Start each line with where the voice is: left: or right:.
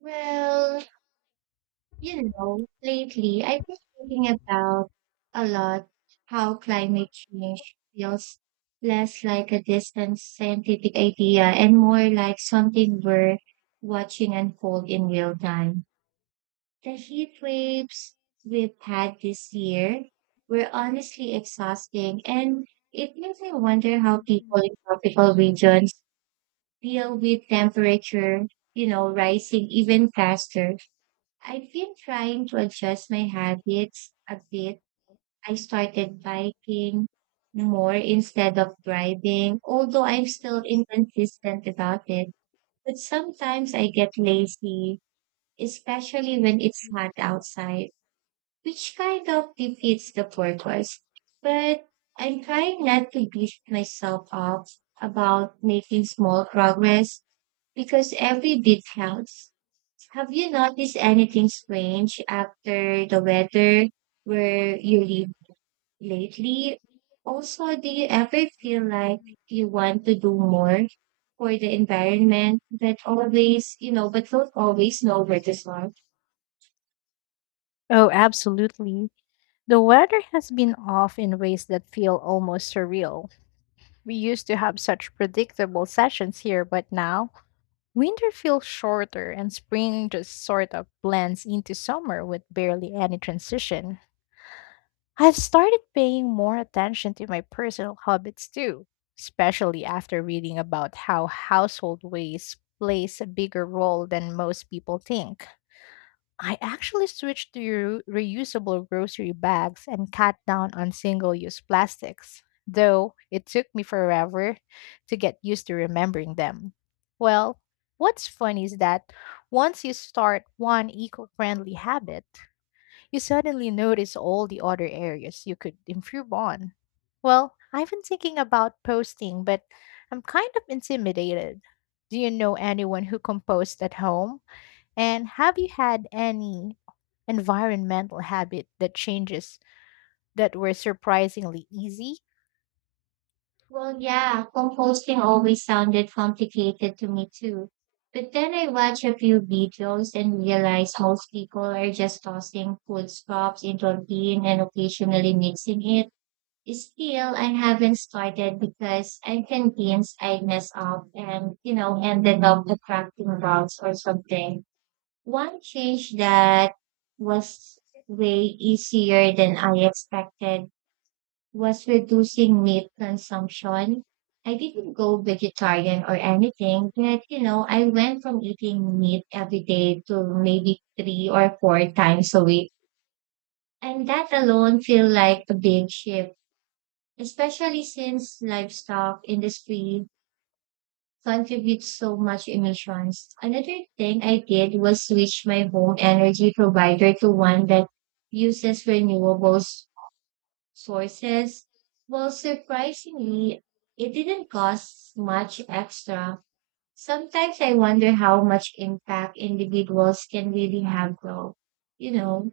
right: Well, lately I've been thinking about a lot how climate change feels less like a distant scientific idea and more like something we're watching unfold in real time. The heat waves we've had this year were honestly exhausting, and it makes me wonder how people in tropical regions deal with temperature, rising even faster. I've been trying to adjust my habits a bit. I started biking more instead of driving, although I'm still inconsistent about it. But sometimes I get lazy, especially when it's hot outside, which kind of defeats the purpose. But I'm trying not to beat myself up about making small progress because every bit counts. Have you noticed anything strange after the weather where you live lately? Also, do you ever feel like you want to do more for the environment, but always, but don't always know where to start?
left: Oh, absolutely. The weather has been off in ways that feel almost surreal. We used to have such predictable sessions here, but now winter feels shorter and spring just sort of blends into summer with barely any transition. I've started paying more attention to my personal habits too, especially after reading about how household waste plays a bigger role than most people think. I actually switched to reusable grocery bags and cut down on single use plastics, though it took me forever to get used to remembering them. Well, what's funny is that once you start one eco friendly habit, you suddenly notice all the other areas you could improve on. Well, I've been thinking about posting, but I'm kind of intimidated. Do you know anyone who composed at home? And have you had any environmental habit that changes that were surprisingly easy?
right: Well, yeah, composting always sounded complicated to me too. But then I watched a few videos and realized most people are just tossing food scraps into a bin and occasionally mixing it. Still, I haven't started because I'm convinced I mess up and, ended up attracting bugs or something. One change that was way easier than I expected was reducing meat consumption. I didn't go vegetarian or anything, but, I went from eating meat every day to maybe three or four times a week. And that alone feel like a big shift, especially since livestock industry contributes so much emissions. Another thing I did was switch my home energy provider to one that uses sources. Well, surprisingly, it didn't cost much extra. Sometimes I wonder how much impact individuals can really have though. You know,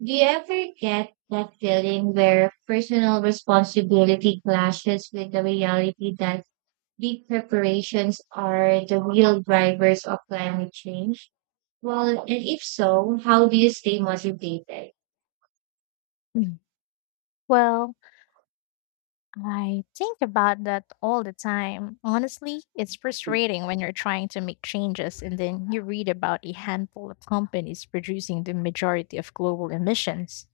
right: do you ever get that feeling where personal responsibility clashes with the reality that big corporations are the real drivers of climate change? Well, and if so, how do you stay motivated?
left: Mm. Well, I think about that all the time. Honestly, it's frustrating when you're trying to make changes and then you read about a handful of companies producing the majority of global emissions.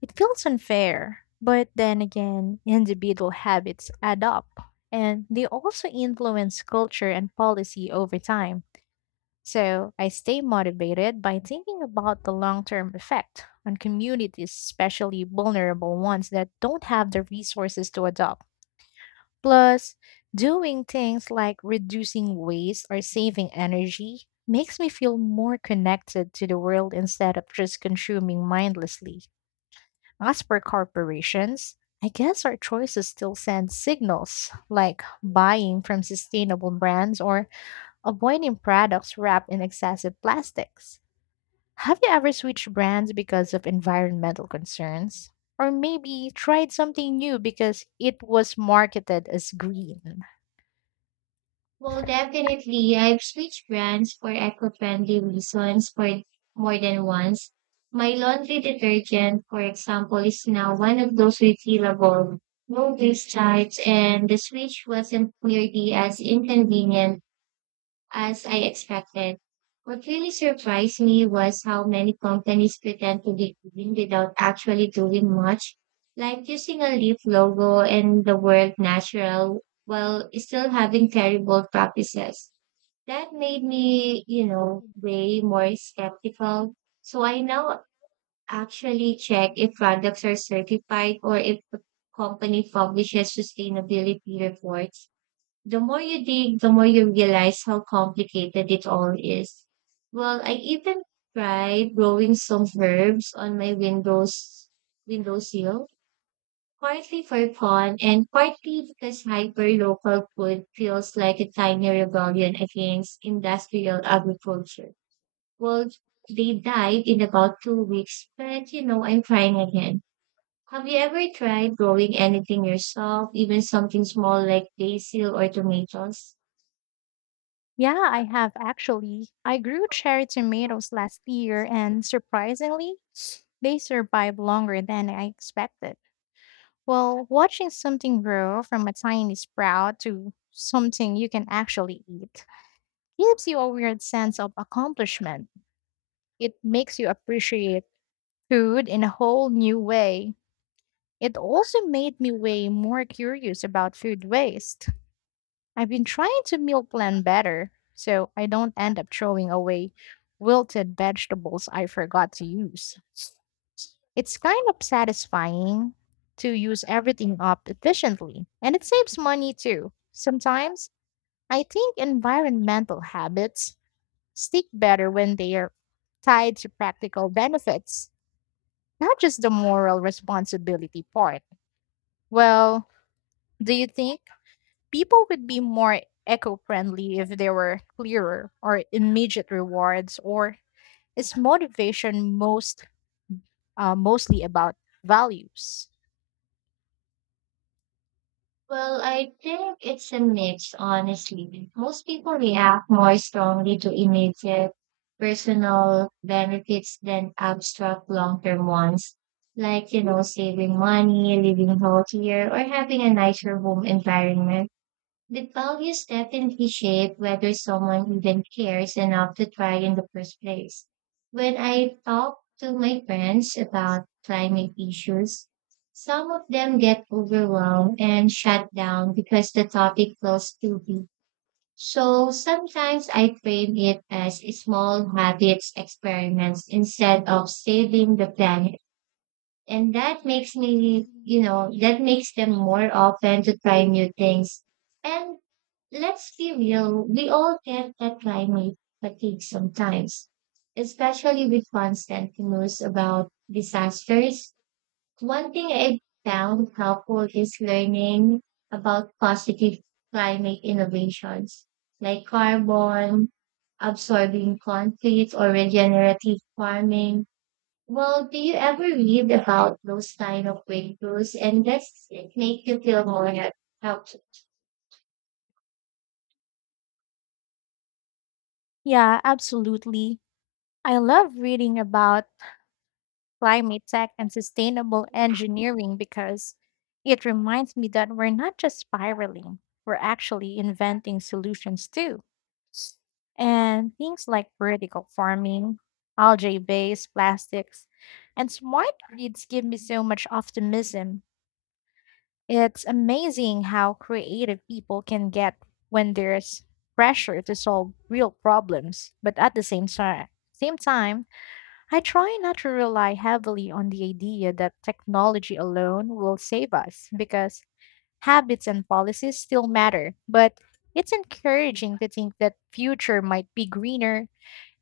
left: It feels unfair, but then again, individual habits add up and they also influence culture and policy over time. So I stay motivated by thinking about the long term effect on communities, especially vulnerable ones that don't have the resources to adopt. Plus, doing things like reducing waste or saving energy makes me feel more connected to the world instead of just consuming mindlessly. As for corporations, I guess our choices still send signals like buying from sustainable brands or avoiding products wrapped in excessive plastics. Have you ever switched brands because of environmental concerns? Or maybe tried something new because it was marketed as green?
right: Well, definitely. I've switched brands for eco-friendly reasons for more than once. My laundry detergent, for example, is now one of those refillable, no discharge, and the switch wasn't nearly as inconvenient as I expected. What really surprised me was how many companies pretend to be green without actually doing much, like using a leaf logo and the word natural while still having terrible practices. That made me, way more skeptical. So I now actually check if products are certified or if the company publishes sustainability reports. The more you dig, the more you realize how complicated it all is. Well, I even tried growing some herbs on my windowsill, partly for fun and partly because hyper-local food feels like a tiny rebellion against industrial agriculture. Well, they died in about 2 weeks, but I'm trying again. Have you ever tried growing anything yourself, even something small like basil or tomatoes?
left: Yeah, I have actually. I grew cherry tomatoes last year, and surprisingly, they survived longer than I expected. Well, watching something grow from a tiny sprout to something you can actually eat gives you a weird sense of accomplishment. It makes you appreciate food in a whole new way. It also made me way more curious about food waste. I've been trying to meal plan better so I don't end up throwing away wilted vegetables I forgot to use. It's kind of satisfying to use everything up efficiently, and it saves money too. Sometimes I think environmental habits stick better when they are tied to practical benefits, not just the moral responsibility part. Well, do you think people would be more eco friendly if there were clearer or immediate rewards, or is motivation most mostly about values?
right: Well, I think it's a mix, honestly. Most people react more strongly to immediate personal benefits than abstract long-term ones, like, saving money, living healthier, or having a nicer home environment. The values definitely shape whether someone even cares enough to try in the first place. When I talk to my friends about climate issues, some of them get overwhelmed and shut down because the topic feels too big. So sometimes I frame it as small habits experiments instead of saving the planet, and that makes me that makes them more open to try new things. And let's be real, we all get that climate fatigue sometimes, especially with constant news about disasters. One thing I found helpful is learning about positive climate innovations like carbon absorbing conflict or regenerative farming. Well, do you ever read about those kind of breakthroughs, and does it make you feel helpful?
left: Yeah, absolutely. I love reading about climate tech and sustainable engineering because it reminds me that we're not just spiraling, we're actually inventing solutions too. And things like vertical farming, algae based plastics, and smart grids give me so much optimism. It's amazing how creative people can get when there's pressure to solve real problems, but at the same time, I try not to rely heavily on the idea that technology alone will save us because habits and policies still matter. But it's encouraging to think that future might be greener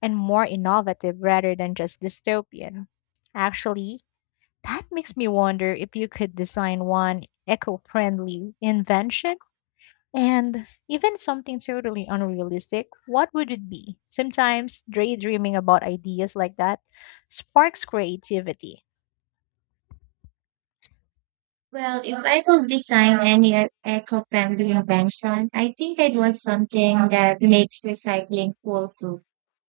left: and more innovative rather than just dystopian. Actually, that makes me wonder if you could design one eco-friendly invention and even something totally unrealistic, what would it be? Sometimes daydreaming about ideas like that sparks creativity.
right: Well, if I could design any eco-friendly invention, I think I'd want something that makes recycling cool too.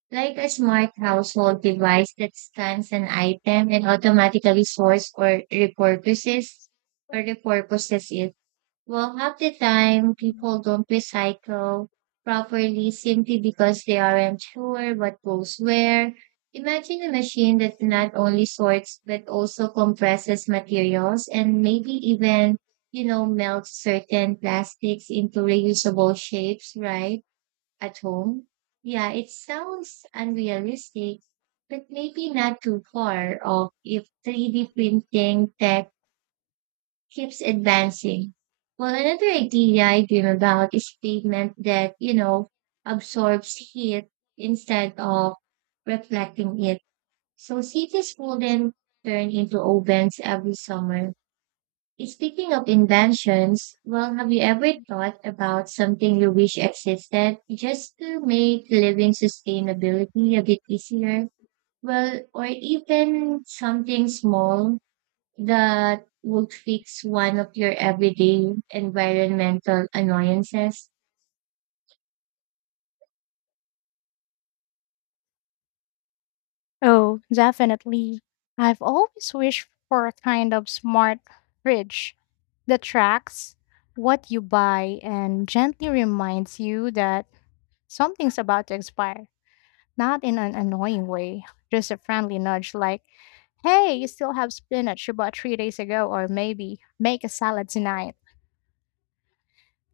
right: Like a smart household device that scans an item and automatically sorts or repurposes it. Well, half the time people don't recycle properly simply because they aren't sure what goes where. Imagine a machine that not only sorts but also compresses materials and maybe even, melts certain plastics into reusable shapes, right? At home. Yeah, it sounds unrealistic, but maybe not too far off if 3D printing tech keeps advancing. Well, another idea I dream about is pavement that, absorbs heat instead of reflecting it. So cities wouldn't turn into ovens every summer. Speaking of inventions, well, have you ever thought about something you wish existed just to make living sustainability a bit easier? Well, or even something small that would fix one of your everyday environmental annoyances?
left: Oh, definitely. I've always wished for a kind of smart fridge that tracks what you buy and gently reminds you that something's about to expire. Not in an annoying way, just a friendly nudge like, hey, you still have spinach you bought 3 days ago, or maybe make a salad tonight.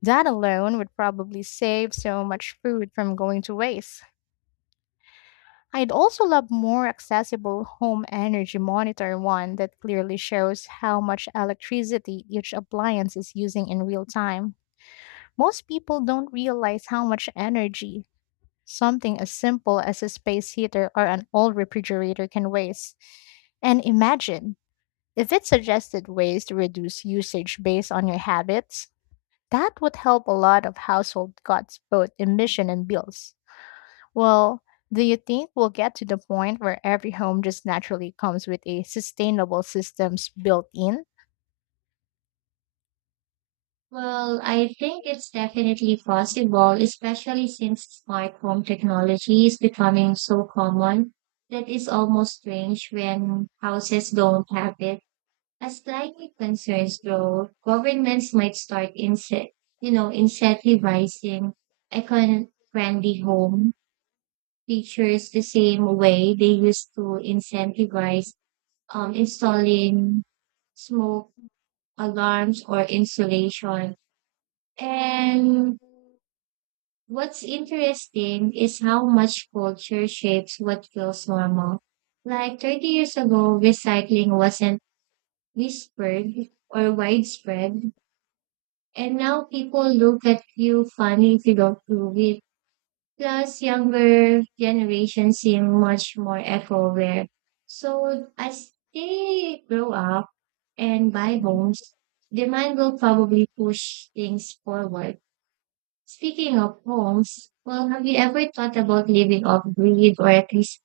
left: That alone would probably save so much food from going to waste. I'd also love more accessible home energy monitor one that clearly shows how much electricity each appliance is using in real time. Most people don't realize how much energy something as simple as a space heater or an old refrigerator can waste. And imagine if it suggested ways to reduce usage based on your habits, that would help a lot of household cuts both emission and bills. Well, do you think we'll get to the point where every home just naturally comes with a sustainable systems built in?
right: Well, I think it's definitely possible, especially since smart home technology is becoming so common that it's almost strange when houses don't have it. As climate concerns grow, governments might start incentivizing econ-friendly home features the same way they used to incentivize installing smoke alarms or insulation. And what's interesting is how much culture shapes what feels normal. Like 30 years ago, recycling wasn't whispered or widespread, and now people look at you funny if you don't prove it. Plus, younger generations seem much more eco-aware. So as they grow up, and buy homes, demand will probably push things forward. Speaking of homes, well, have you ever thought about living off grid or at least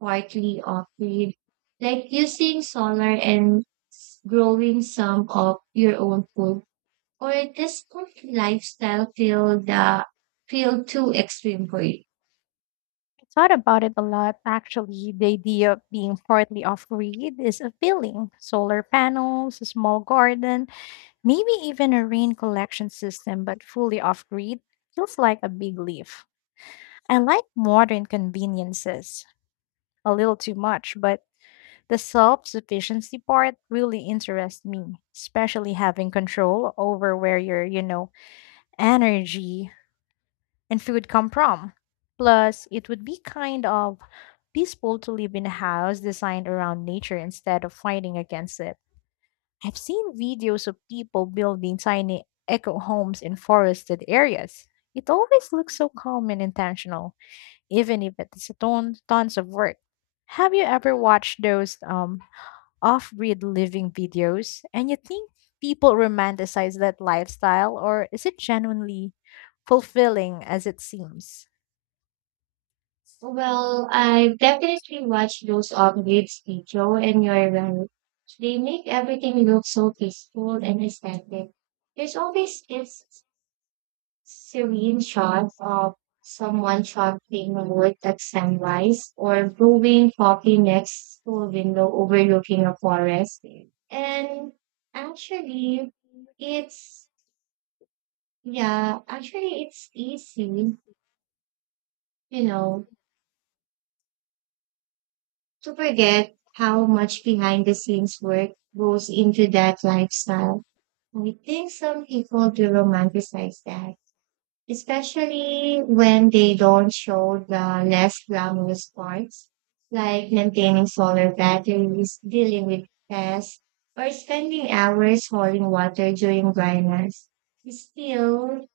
right: partly off grid? Like using solar and growing some of your own food? Or does this lifestyle feel too extreme for you?
left: I thought about it a lot actually. The idea of being partly off grid is appealing. Solar panels, a small garden, maybe even a rain collection system, but fully off grid feels like a big leap. I like modern conveniences a little too much, but the self sufficiency part really interests me, especially having control over where your energy and food come from. Plus, it would be kind of peaceful to live in a house designed around nature instead of fighting against it. I've seen videos of people building tiny eco homes in forested areas. It always looks so calm and intentional, even if it's tons of work. Have you ever watched those off grid living videos and you think people romanticize that lifestyle, or is it genuinely fulfilling as it seems?
right: Well, I've definitely watched those updates, Joe, and you're right. They make everything look so peaceful and aesthetic. There's always this serene shot of someone chopping wood at sunrise or brewing coffee next to a window overlooking a forest. And actually, it's, yeah, actually, it's easy, you know, to forget how much behind the scenes work goes into that lifestyle. I think some people do romanticize that, especially when they don't show the less glamorous parts, like maintaining solar batteries, dealing with pests, or spending hours hauling water during dryness. Still,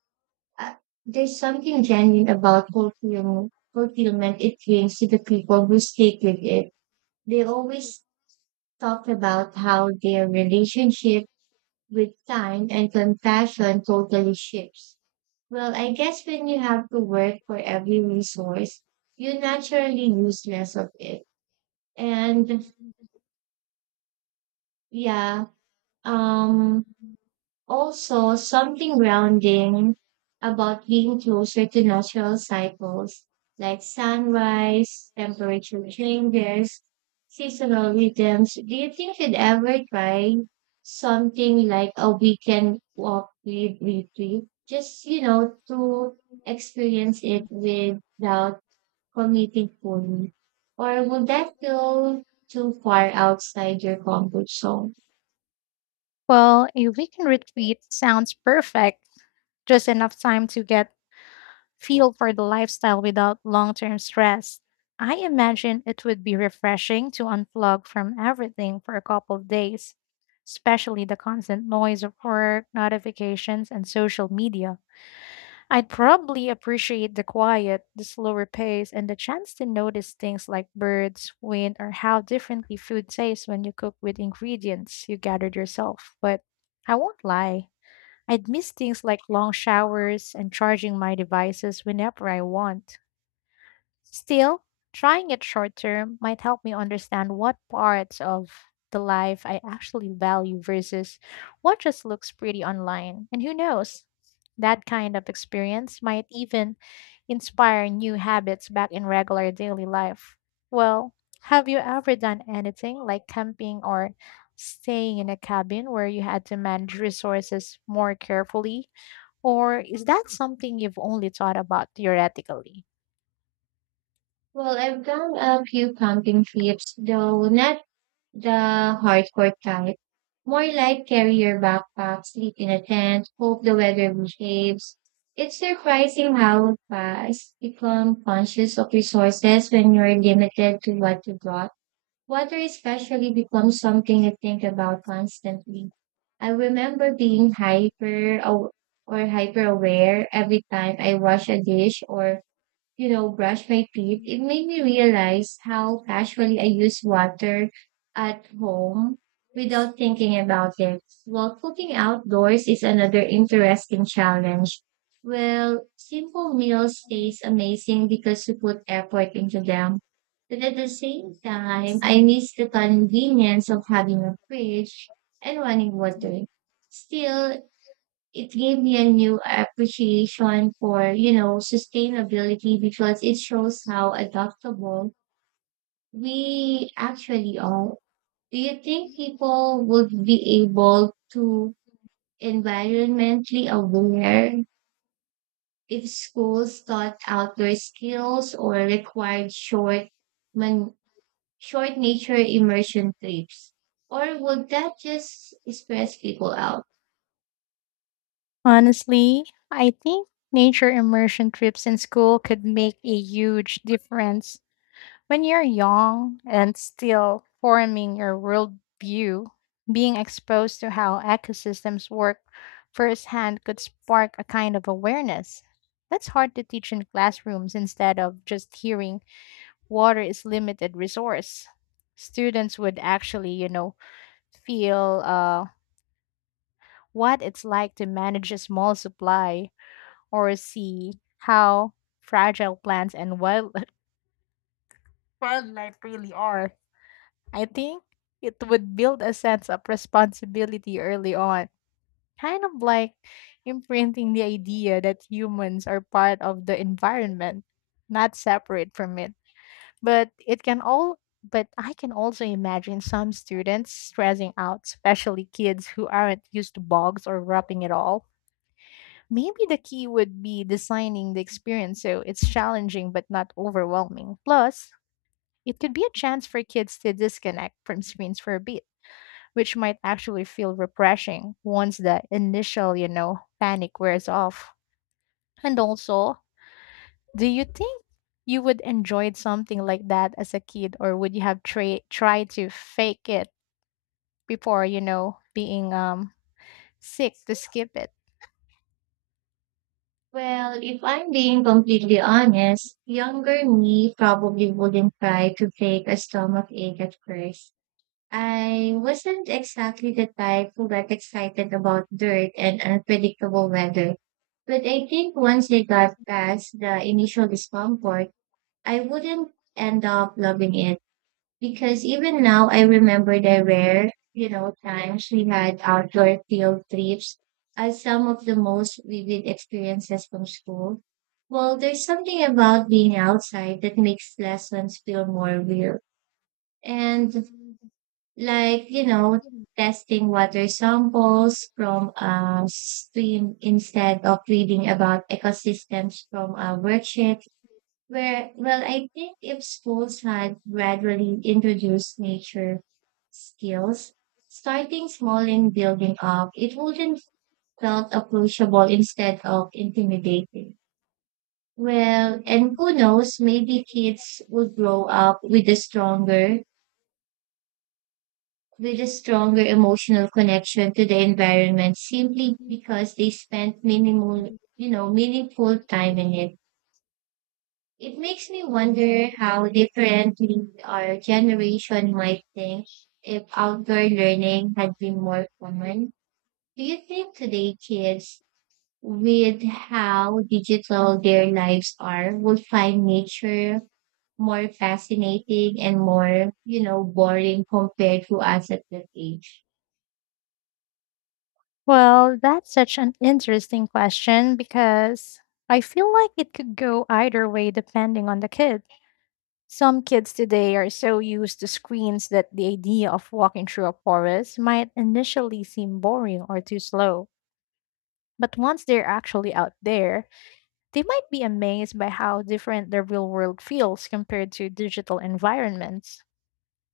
right: uh, there's something genuine about fulfillment it brings to the people who stick with it. They always talk about how their relationship with time and compassion totally shifts. Well, I guess when you have to work for every resource, you naturally use less of it. And yeah, um, also, something grounding about being closer to natural cycles like sunrise, temperature changes, seasonal rhythms. Do you think you'd ever try something like a weekend walk with retreat? Just, to experience it without committing fully. Or would that feel too far outside your comfort zone?
left: Well, a weekend retreat sounds perfect, just enough time to get feel for the lifestyle without long term stress. I imagine it would be refreshing to unplug from everything for a couple of days, especially the constant noise of work, notifications, and social media. I'd probably appreciate the quiet, the slower pace, and the chance to notice things like birds, wind, or how differently food tastes when you cook with ingredients you gathered yourself. But I won't lie. I'd miss things like long showers and charging my devices whenever I want. Still, trying it short term might help me understand what parts of the life I actually value versus what just looks pretty online. And who knows? That kind of experience might even inspire new habits back in regular daily life. Well, have you ever done anything like camping or staying in a cabin where you had to manage resources more carefully? Or is that something you've only thought about theoretically?
right: Well, I've done a few camping trips, though not the hardcore type. More like carry your backpack, sleep in a tent, hope the weather behaves. It's surprising how fast you become conscious of resources when you're limited to what you brought. Water especially becomes something you think about constantly. I remember being hyper aw- or hyper aware every time I wash a dish or brush my teeth. It made me realize how casually I use water at home without thinking about it. While cooking outdoors is another interesting challenge. Well, simple meals taste amazing because you put effort into them. But at the same time, I miss the convenience of having a fridge and running water. Still, it gave me a new appreciation for sustainability because it shows how adaptable we actually are. Do you think people would be able to environmentally aware if schools taught outdoor skills or required man, short nature immersion trips, or would that just stress people out?
left: Honestly, I think nature immersion trips in school could make a huge difference. When you're young and still forming your worldview, being exposed to how ecosystems work firsthand could spark a kind of awareness. That's hard to teach in classrooms instead of just hearing water is limited resource. Students would actually, feel what it's like to manage a small supply or see how fragile plants and wildlife really are. I think it would build a sense of responsibility early on, kind of like imprinting the idea that humans are part of the environment, not separate from it. But it can all but I can also imagine some students stressing out, especially kids who aren't used to bogs or wrapping at all. Maybe the key would be designing the experience so it's challenging but not overwhelming. Plus, it could be a chance for kids to disconnect from screens for a bit, which might actually feel refreshing once the initial panic wears off. And also, do you think you would enjoy something like that as a kid or would you have tried to fake it before, being sick to skip it?
right: Well, if I'm being completely honest, younger me probably wouldn't try to fake a stomach ache at first. I wasn't exactly the type who got excited about dirt and unpredictable weather. But I think once I got past the initial discomfort, I wouldn't end up loving it. Because even now, I remember the rare, times we had outdoor field trips as some of the most vivid experiences from school. Well, there's something about being outside that makes lessons feel more real. And like, testing water samples from a stream instead of reading about ecosystems from a worksheet where, well, I think if schools had gradually introduced nature skills, starting small and building up, it wouldn't felt approachable instead of intimidating. Well, and who knows, maybe kids would grow up with a stronger emotional connection to the environment simply because they spent minimal, meaningful time in it. It makes me wonder how differently our generation might think if outdoor learning had been more common. Do you think today kids, with how digital their lives are, would find nature more fascinating and more, boring compared to us at that age?
left: Well, that's such an interesting question because I feel like it could go either way depending on the kid. Some kids today are so used to screens that the idea of walking through a forest might initially seem boring or too slow. But once they're actually out there, they might be amazed by how different the real world feels compared to digital environments.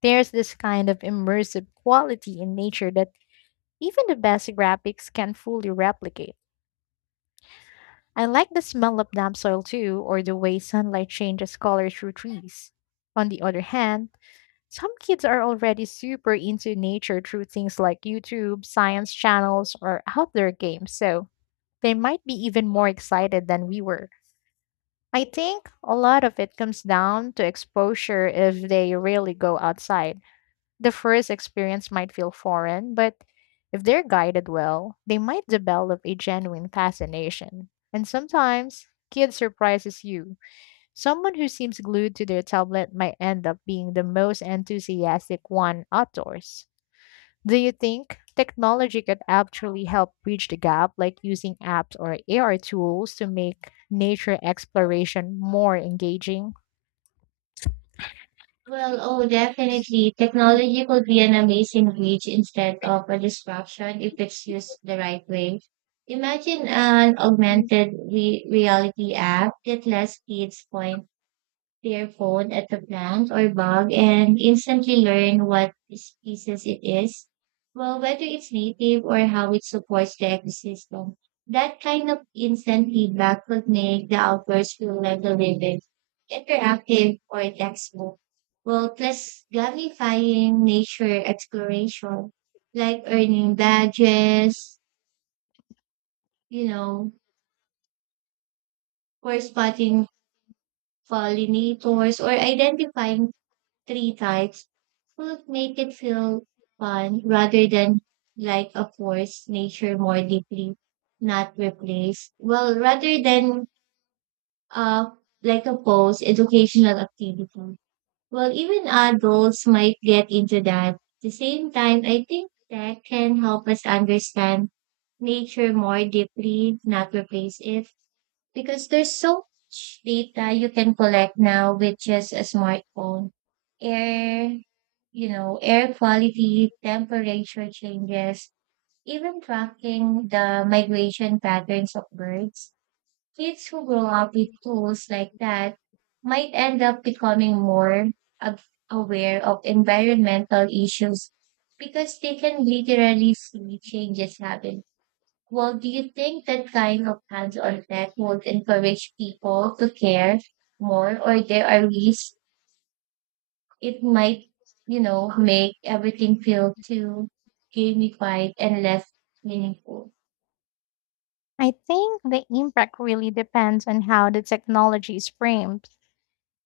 left: There's this kind of immersive quality in nature that even the best graphics can not fully replicate. I like the smell of damp soil too, or the way sunlight changes color through trees. On the other hand, some kids are already super into nature through things like YouTube, science channels, or outdoor games, so they might be even more excited than we were. I think a lot of it comes down to exposure if they really go outside. The first experience might feel foreign, but if they're guided well, they might develop a genuine fascination. And sometimes, kid surprises you. Someone who seems glued to their tablet might end up being the most enthusiastic one outdoors. Do you think technology could actually help bridge the gap, like using apps or AR tools to make nature exploration more engaging?
right: Well, oh, definitely. Technology could be an amazing bridge instead of a distraction if it's used the right way. Imagine an augmented reality app that lets kids point their phone at a plant or bug and instantly learn what species it is. Well, whether it's native or how it supports the ecosystem, that kind of instant feedback could make the outdoors feel like a living, interactive, or textbook. Well, plus gamifying nature exploration, like earning badges, you know, for spotting pollinators or identifying three types would make it feel fun rather than like a forced nature more deeply, not replace. Well, rather than uh like a post educational activity. Well, even adults might get into that. The same time, I think that can help us understand nature more deeply, not replace it because there's so much data you can collect now with just a smartphone. Air, air quality, temperature changes, even tracking the migration patterns of birds. Kids who grow up with tools like that might end up becoming ab- aware of environmental issues because they can literally see changes happening. Well, do you think that kind of hands-on tech would encourage people to care more, or there are risks it might, make everything feel too gamified and less meaningful?
left: I think the impact really depends on how the technology is framed.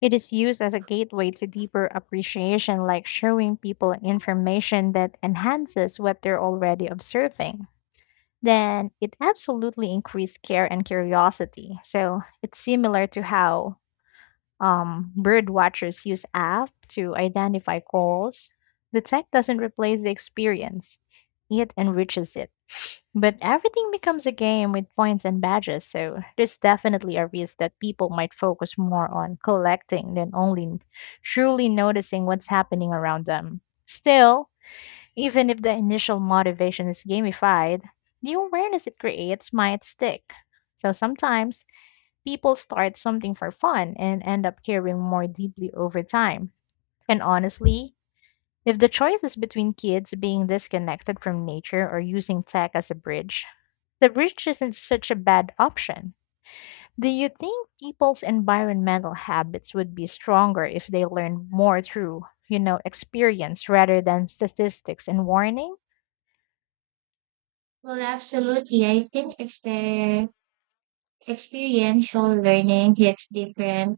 left: It is used as a gateway to deeper appreciation, like showing people information that enhances what they're already observing. Then it absolutely increased care and curiosity. So it's similar to how bird watchers use app to identify calls. The tech doesn't replace the experience; it enriches it. But everything becomes a game with points and badges, so there's definitely a risk that people might focus more on collecting than only truly noticing what's happening around them. Still, even if the initial motivation is gamified, the awareness it creates might stick. So sometimes people start something for fun and end up caring more deeply over time. And honestly, if the choice is between kids being disconnected from nature or using tech as a bridge, the bridge isn't such a bad option. Do you think people's environmental habits would be stronger if they learned more through, you know, experience rather than statistics and warning?
right: Well, absolutely. I think experiential learning hits different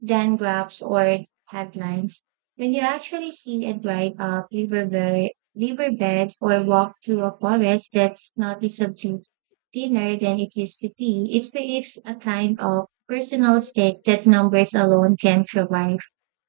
right: than graphs or headlines. When you actually see and drive up riverbed or walk through a forest that's noticeably thinner than it used to be, it creates a kind of personal stake that numbers alone can provide.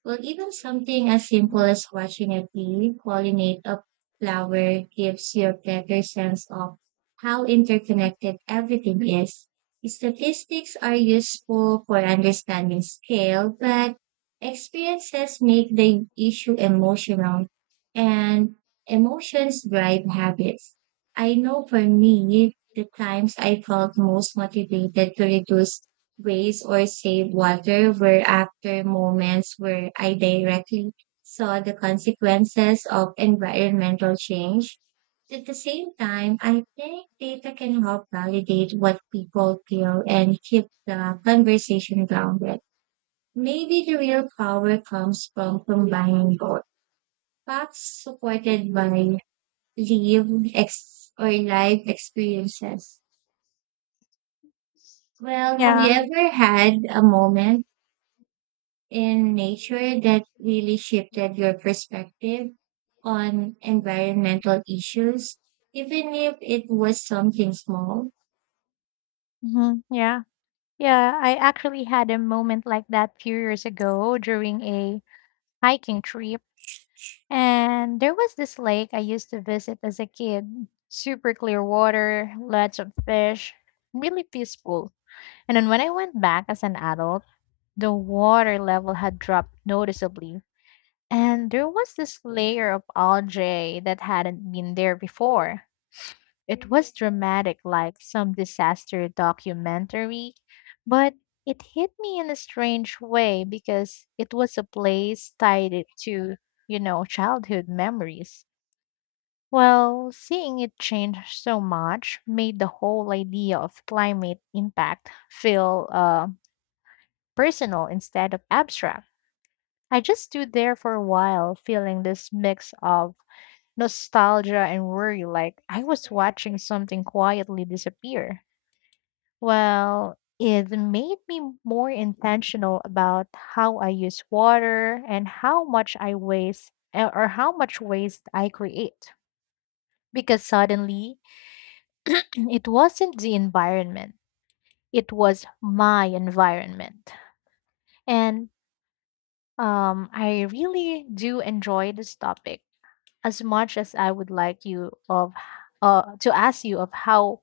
right: Well, even something as simple as watching a bee pollinate a flower gives you a better sense of how interconnected everything is. Statistics are useful for understanding scale, but experiences make the issue emotional, and emotions drive habits. I know for me, the times I felt most motivated to reduce waste or save water were after moments where I directly saw the consequences of environmental change. At the same time, I think data can help validate what people feel and keep the conversation grounded. Maybe the real power comes from combining both facts supported by live ex- or life experiences. Well, have you
left: Yeah.
right: ever had a moment in nature that really shifted your perspective on environmental issues, even if it was something small?
left: Hmm. Yeah. Yeah, I actually had a moment like that few years ago during a hiking trip. And there was this lake I used to visit as a kid. Super clear water, lots of fish, really peaceful. And then when I went back as an adult, the water level had dropped noticeably. And there was this layer of algae that hadn't been there before. It was dramatic, like some disaster documentary, but it hit me in a strange way because it was a place tied it to childhood memories. Well, seeing it change so much made the whole idea of climate impact feel personal instead of abstract. I just stood there for a while, feeling this mix of nostalgia and worry, like I was watching something quietly disappear. Well, it made me more intentional about how I use water and how much I waste, or how much waste I create. Because suddenly, it wasn't the environment, it was my environment. And I really do enjoy this topic as much as I would like you of to ask you of how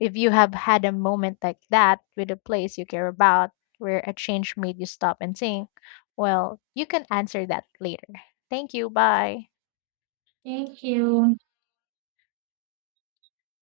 left: if you have had a moment like that with a place you care about where a change made you stop and think. Well, you can answer that later. Thank you. Bye.
right: Thank you.